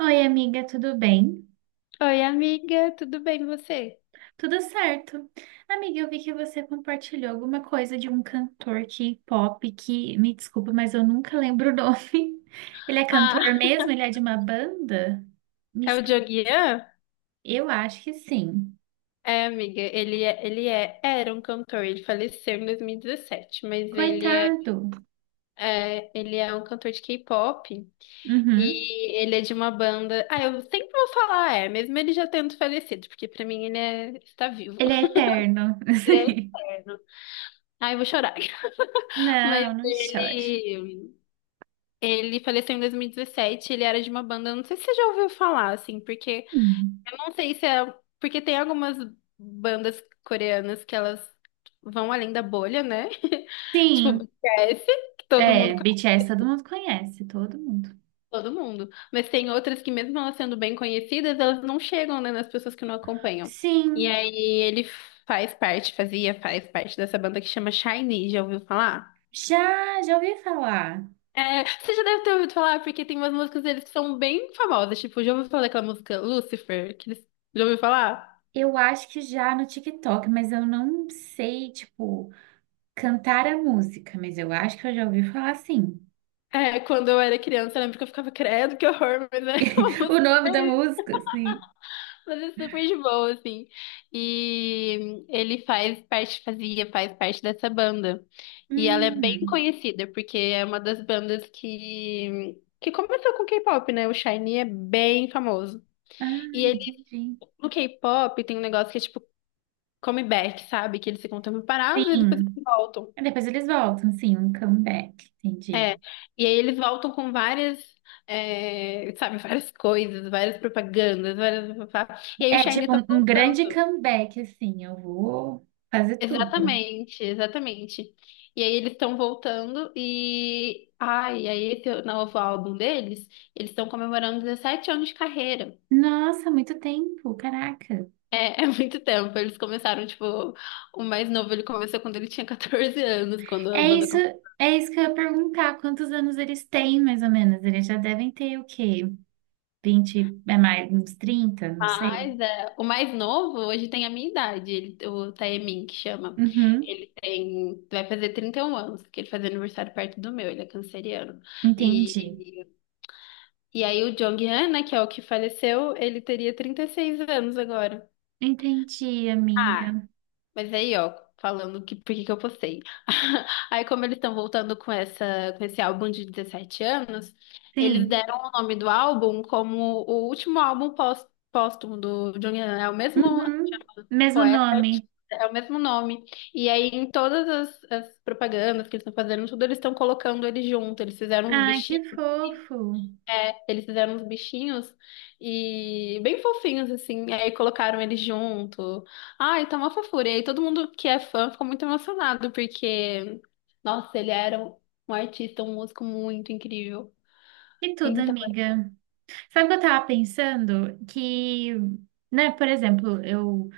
Oi, amiga, tudo bem? Oi, amiga, tudo bem você? Tudo certo. Amiga, eu vi que você compartilhou alguma coisa de um cantor K-pop que, me desculpa, mas eu nunca lembro o nome. Ele é Ah, cantor mesmo? Ele é de uma banda? Me É o explica. Dioguian? Eu acho que sim. É, amiga, era um cantor, ele faleceu em 2017, mas Coitado. Ele é um cantor de K-pop Uhum. e ele é de uma banda. Ah, eu sempre vou falar é, mesmo ele já tendo falecido, porque pra mim está vivo. Ele é eterno. Ele é eterno. Ah, eu vou chorar. Não, Mas não chore. ele faleceu em dois mil e dezessete. Ele era de uma banda, não sei se você já ouviu falar, assim, porque Hum. não sei se é. Porque tem algumas bandas coreanas que elas vão além da bolha, né? Tipo, Sim, BTS, que todo é, mundo conhece BTS todo mundo conhece, todo mundo. todo mundo. Mas tem outras que, mesmo elas sendo bem conhecidas, elas não chegam, né, nas pessoas que não acompanham. E Sim, aí ele faz parte, fazia, faz parte dessa banda que chama SHINee, já ouviu falar? já, já ouvi falar. É, você já deve ter ouvido falar, porque tem umas músicas deles que são bem famosas. Tipo, já ouviu falar daquela música Lucifer? Que eles... Já ouviu falar? Eu acho que já no TikTok, mas eu não sei, tipo, cantar a música, mas eu acho que eu já ouvi falar sim. É, quando eu era criança, eu lembro que eu ficava, credo, que horror, mas é uma O música nome da super, música, sim. mas é super de boa, assim. E ele faz parte, fazia, faz parte dessa banda. E ela é bem Hum, conhecida, porque é uma das bandas que começou com K-pop, né? O Shiny é bem famoso. ah, E ele, entendi. no K-pop, tem um negócio que é tipo comeback, sabe? Que eles ficam um tempo parados e depois eles Sim. voltam. Depois eles voltam, sim, um comeback, entendi. E aí eles voltam com várias, é, sabe, várias coisas, várias propagandas, várias... E aí o É Shiny tipo tá um, um grande voltando. comeback, assim, eu vou fazer tudo. Exatamente, exatamente. E aí eles estão voltando e... Ai, aí esse novo álbum deles, eles estão comemorando 17 anos de carreira. Nossa, muito tempo, caraca. É, é muito tempo. Eles começaram, tipo, o mais novo ele começou quando ele tinha 14 anos, quando a É banda... isso, é isso que eu ia perguntar, quantos anos eles têm, mais ou menos? Eles já devem ter o quê? 20 é mais uns 30, não sei. Mas é, o mais novo hoje tem a minha idade, ele- o Taemin, que chama. Uhum, Ele tem, vai fazer 31 anos, porque ele faz aniversário perto do meu, ele é canceriano. entendi. E, e aí o Jonghyun, né, que é o que faleceu, ele teria 36 anos agora. Entendi, Ah, amiga. mas aí, ó, falando que por que que eu postei. Aí, como eles estão voltando com essa, com, esse álbum de 17 anos, eles Sim. deram o nome do álbum como o último álbum póstumo do Jonghyun, né? É o mesmo Uhum, mesmo Poeta e artista, nome. é o mesmo nome. E aí, em todas as propagandas que eles estão fazendo, tudo eles estão colocando ele junto. Eles fizeram uns Ai, que bichinhos, fofo. é, eles fizeram uns bichinhos e bem fofinhos, assim. E aí colocaram ele junto. Ai, tá uma fofura. E aí todo mundo que é fã ficou muito emocionado, porque, nossa, ele era um artista, um músico muito incrível. E tudo, Então, é, amiga. Sabe o que eu tava pensando? Que, né, por exemplo, eu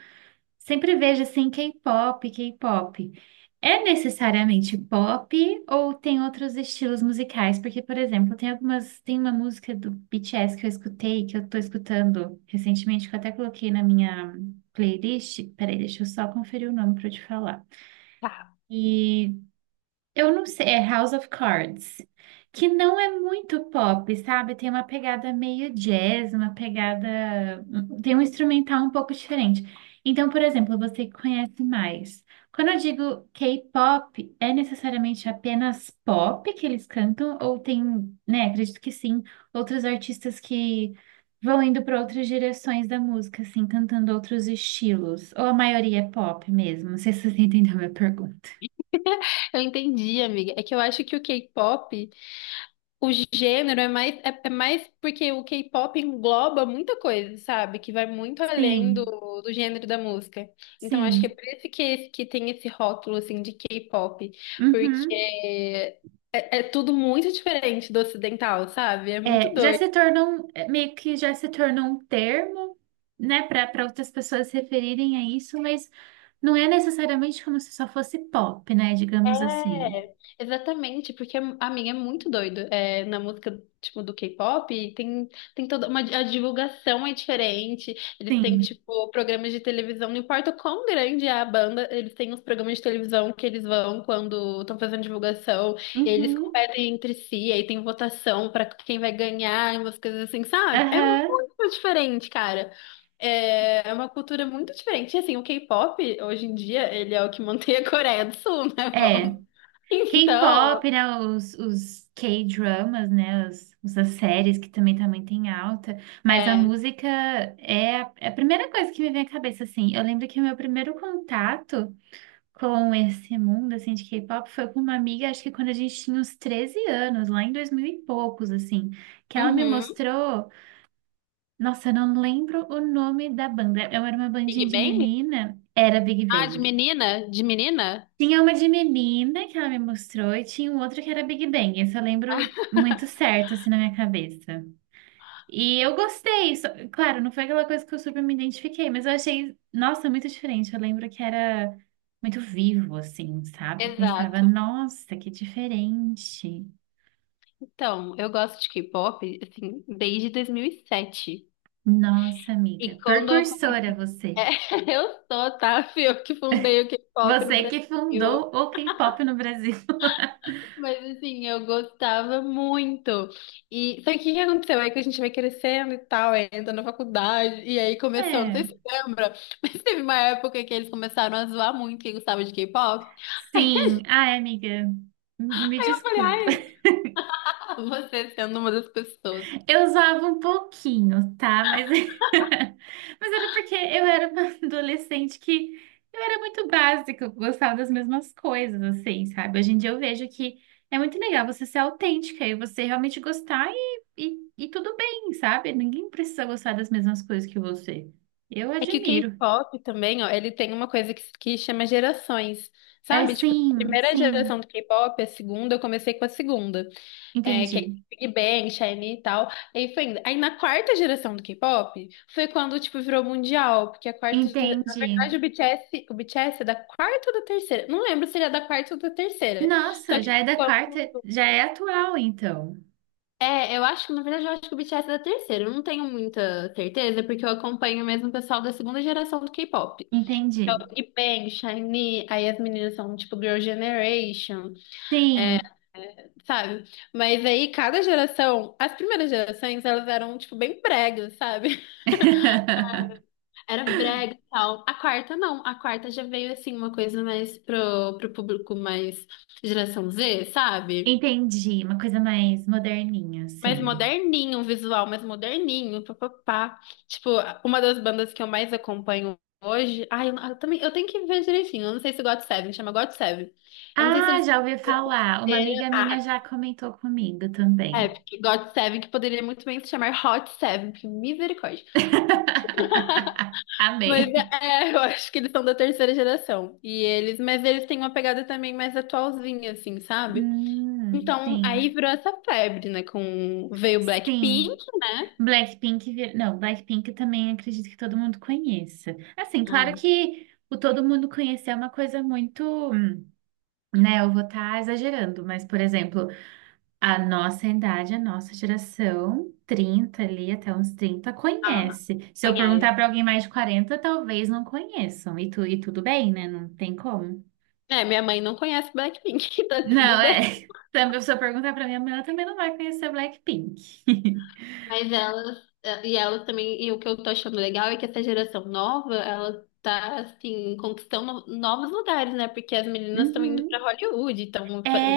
sempre vejo assim K-pop, K-pop. É necessariamente pop ou tem outros estilos musicais? Porque, por exemplo, tem algumas, tem uma música do BTS que eu escutei, que eu tô escutando recentemente, que eu até coloquei na minha playlist. Peraí, deixa eu só conferir o nome para eu te falar. tá. E eu não sei, é House of Cards, que não é muito pop, sabe? Tem uma pegada meio jazz, uma pegada. Tem um instrumental um pouco diferente. Então, por exemplo, você que conhece mais. Quando eu digo K-pop, é necessariamente apenas pop que eles cantam? Ou tem, né? Acredito que sim, outros artistas que vão indo para outras direções da música, assim, cantando outros estilos. Ou a maioria é pop mesmo? Não sei se você entendeu a minha pergunta. Eu entendi, amiga. É que eu acho que o K-pop... O gênero é mais, é mais porque o K-pop engloba muita coisa, sabe? Que vai muito além do, Sim. do gênero da música. Então, acho que é Sim. por isso esse- que tem esse rótulo, assim, de K-pop. Porque Uhum. é tudo muito diferente do ocidental, sabe? É muito É, já doido. se tornou um- é, meio que já se tornou um termo, né, para outras pessoas se referirem a isso, mas não é necessariamente como se só fosse pop, né, digamos assim. É, exatamente, porque a minha é muito doido. É, na música, tipo, do K-pop, tem toda uma... A divulgação é diferente. Eles têm, Sim. tipo, programas de televisão. Não importa o quão grande é a banda, eles têm os programas de televisão que eles vão quando estão fazendo divulgação. E eles Uhum. competem entre si, aí tem votação pra quem vai ganhar, e umas coisas assim, sabe? É Aham. muito diferente, cara. é uma cultura muito diferente. E, assim, o K-pop, hoje em dia, ele é o que mantém a Coreia do Sul, né? É. Então, K-pop, né, os K-dramas, né, os, as séries que também tem alta, mas a é. música é a primeira coisa que me vem à cabeça, assim. Eu lembro que o meu primeiro contato com esse mundo assim de K-pop foi com uma amiga, acho que quando a gente tinha uns 13 anos, lá em 2000 e poucos, assim, que ela me Uhum. mostrou, nossa, eu não lembro o nome da banda. Eu era uma bandinha Big de Bang? menina, era Big Ah, de Bang. menina? De menina? Tinha uma de menina que ela me mostrou e tinha um outro que era Big Bang. Esse eu lembro muito certo assim na minha cabeça. E eu gostei. Claro, não foi aquela coisa que eu super me identifiquei, mas eu achei, nossa, muito diferente. Eu lembro que era muito vivo, assim, sabe? Pensava, Exato. nossa, que diferente. Então, eu gosto de K-pop, assim, desde 2007. E sete. Nossa, amiga, E quando eu precursora conheci... É, você. eu sou, tá? Fui eu que fundei o K-pop no Você Brasil. que fundou o K-pop no Brasil. Mas, assim, eu gostava muito. E só que o que aconteceu? É que a gente vai crescendo e tal, aí entra na faculdade. E aí começou, não sei É, se você lembra, mas teve uma época que eles começaram a zoar muito quem gostava de K-pop. sim. Ai, amiga, me desculpa. Você sendo uma das pessoas. Eu usava um pouquinho, tá? Mas, mas era porque eu era uma adolescente que eu era muito básica, eu gostava das mesmas coisas, assim, sabe? Hoje em dia eu vejo que é muito legal você ser autêntica e você realmente gostar e tudo bem, sabe? Ninguém precisa gostar das mesmas coisas que você. Eu É que o admiro. K-pop também, ó, ele tem uma coisa que chama gerações, É, sabe? Tipo, a sim, primeira sim, geração do K-pop, a segunda, eu comecei com a segunda, é, que entendi, é Big Bang, SHINee e tal. Aí foi indo. Aí na quarta geração do K-pop, foi quando, tipo, virou mundial, porque a quarta gera... Na entendi. verdade, o BTS é da quarta ou da terceira? Não lembro se ele é da quarta ou da terceira. Só Nossa, que... já é da quarta, já é atual, então. É, eu acho que, na verdade, eu acho que o BTS é da terceira. Eu não tenho muita certeza, porque eu acompanho mesmo o pessoal da segunda geração do K-pop. Então, Entendi. Big Bang, SHINee, aí as meninas são tipo Girl Generation, é, Sim. sabe? Mas aí, cada geração, as primeiras gerações, elas eram, tipo, bem bregas, sabe? Era brega e tal. A quarta, não. A quarta já veio, assim, uma coisa mais pro, público mais geração Z, sabe? Entendi, uma coisa mais moderninha, Mais assim. moderninho o visual, mais moderninho, papapá. Tipo, uma das bandas que eu mais acompanho hoje. Ai, eu também, eu tenho que ver direitinho. Eu não sei se God Seven chama God Seven. Eu não sei se Ah, eles... já ouvi falar. Uma amiga minha Ah, já comentou comigo é, também. porque God Seven, que poderia muito bem se chamar Hot Seven, porque misericórdia. Mas Amei. é, eu acho que eles são da terceira geração. E eles, mas eles têm uma pegada também mais atualzinha, assim, sabe? Então, aí Sim, virou essa febre, né? Com, veio sim. Blackpink, né? Blackpink, vir... não, Blackpink também acredito que todo mundo conheça. Assim, claro Ai, que o todo mundo conhecer é uma coisa muito, hum, né? Eu vou estar exagerando, mas, por exemplo, a nossa idade, a nossa geração, 30 ali até uns 30 ah, conhece. Se eu perguntar conhece. para alguém mais de 40, talvez não conheçam. E tudo bem, né? Não tem como. É, minha mãe não conhece Blackpink, tá tudo Não, bem. é. Também, se eu perguntar para minha mãe, ela também não vai conhecer Blackpink. Mas elas, e elas também, e o que eu tô achando legal é que essa geração nova, ela tá, assim, conquistando novos lugares, né? Porque as meninas estão indo pra Uhum. Hollywood, estão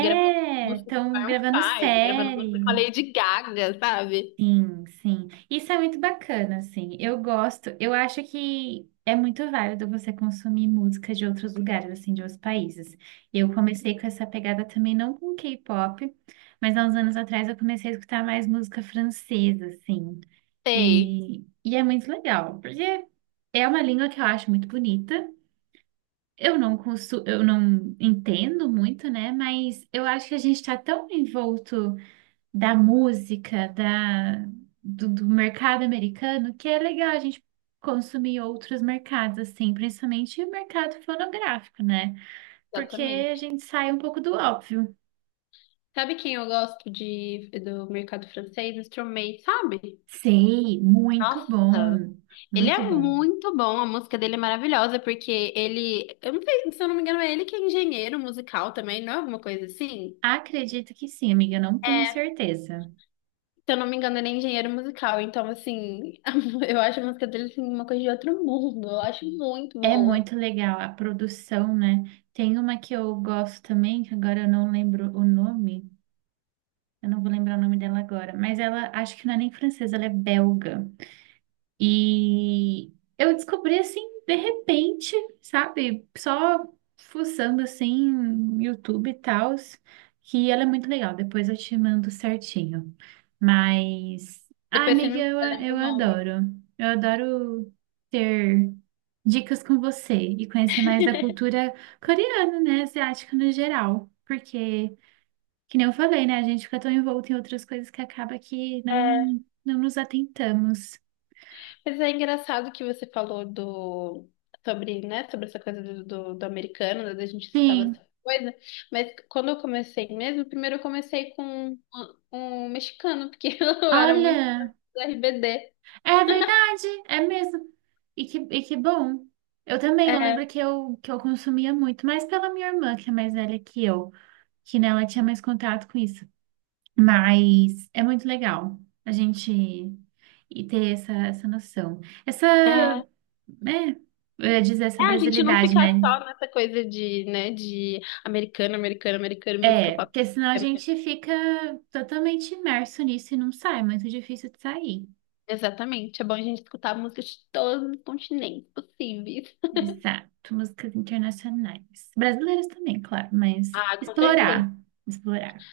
gravando música com estão Maroon gravando 5, gravando música série. com a Lady Gaga, sabe? Sim, sim. Isso é muito bacana, assim. Eu gosto, eu acho que é muito válido você consumir música de outros lugares, assim, de outros países. Eu comecei com essa pegada também, não com K-pop, mas há uns anos atrás eu comecei a escutar mais música francesa, assim. Sei. E, e é muito legal, porque é uma língua que eu acho muito bonita. Eu não entendo muito, né? Mas eu acho que a gente está tão envolto da música, do mercado americano, que é legal a gente consumir outros mercados, assim, principalmente o mercado fonográfico, né? Porque a Exatamente. gente sai um pouco do óbvio. Sabe quem eu gosto de, do mercado francês? Stromae, sabe? Sei, muito Nossa! bom, Ele muito é bom. muito bom, a música dele é maravilhosa, porque ele, eu não sei, se eu não me engano, é ele que é engenheiro musical também, não é alguma coisa assim? Acredito que sim, amiga, não É, tenho se certeza. eu não me engano, ele é engenheiro musical, então assim, eu acho a música dele assim, uma coisa de outro mundo, eu acho muito É boa. muito legal a produção, né? Tem uma que eu gosto também, que agora eu não lembro o nome, eu não vou lembrar o nome dela agora, mas ela, acho que não é nem francesa, ela é belga. E eu descobri assim, de repente, sabe? Só fuçando assim, YouTube e tal, que ela é muito legal. Depois eu te mando certinho. Mas, ai, Depois você amiga, me lembra eu o nome. adoro. Eu adoro ter dicas com você e conhecer mais da cultura coreana, né? Asiática no geral. Porque, que nem eu falei, né? A gente fica tão envolto em outras coisas que acaba que não, não nos atentamos. Mas é engraçado que você falou do sobre, né, sobre essa coisa do, do, americano, né, da gente escutar Sim. bastante coisa. Mas quando eu comecei mesmo, primeiro eu comecei com um mexicano, porque eu era muito Olha, do RBD. é verdade, é mesmo. E que bom. Eu também, eu É, lembro que eu consumia muito, mais pela minha irmã, que é mais velha que eu, que, né, ela tinha mais contato com isso. Mas é muito legal a gente ter essa, essa noção. Essa, é, é, né, eu ia dizer essa a gente não brasilidade, ficar né? só nessa coisa de, né, de americano, americano, americano, música É, pop. porque senão a gente fica totalmente imerso nisso e não sai, é muito difícil de sair. Exatamente, é bom a gente escutar músicas de todos os continentes possíveis. Exato, músicas internacionais. Brasileiras também, claro, mas Ah, com certeza, explorar, explorar.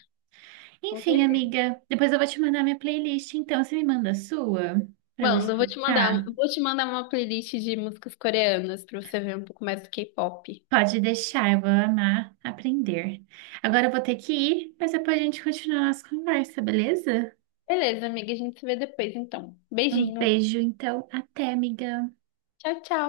com Enfim, certeza. amiga, depois eu vou te mandar minha playlist, então você me manda a sua para eu Manda, eu escutar. vou te mandar uma playlist de músicas coreanas pra você ver um pouco mais do K-pop. Pode deixar, eu vou amar aprender. Agora eu vou ter que ir, mas depois a gente continua a nossa conversa, beleza? Beleza, amiga, a gente se vê depois então. Um Beijinho. beijo, então, até, amiga. Tchau, tchau.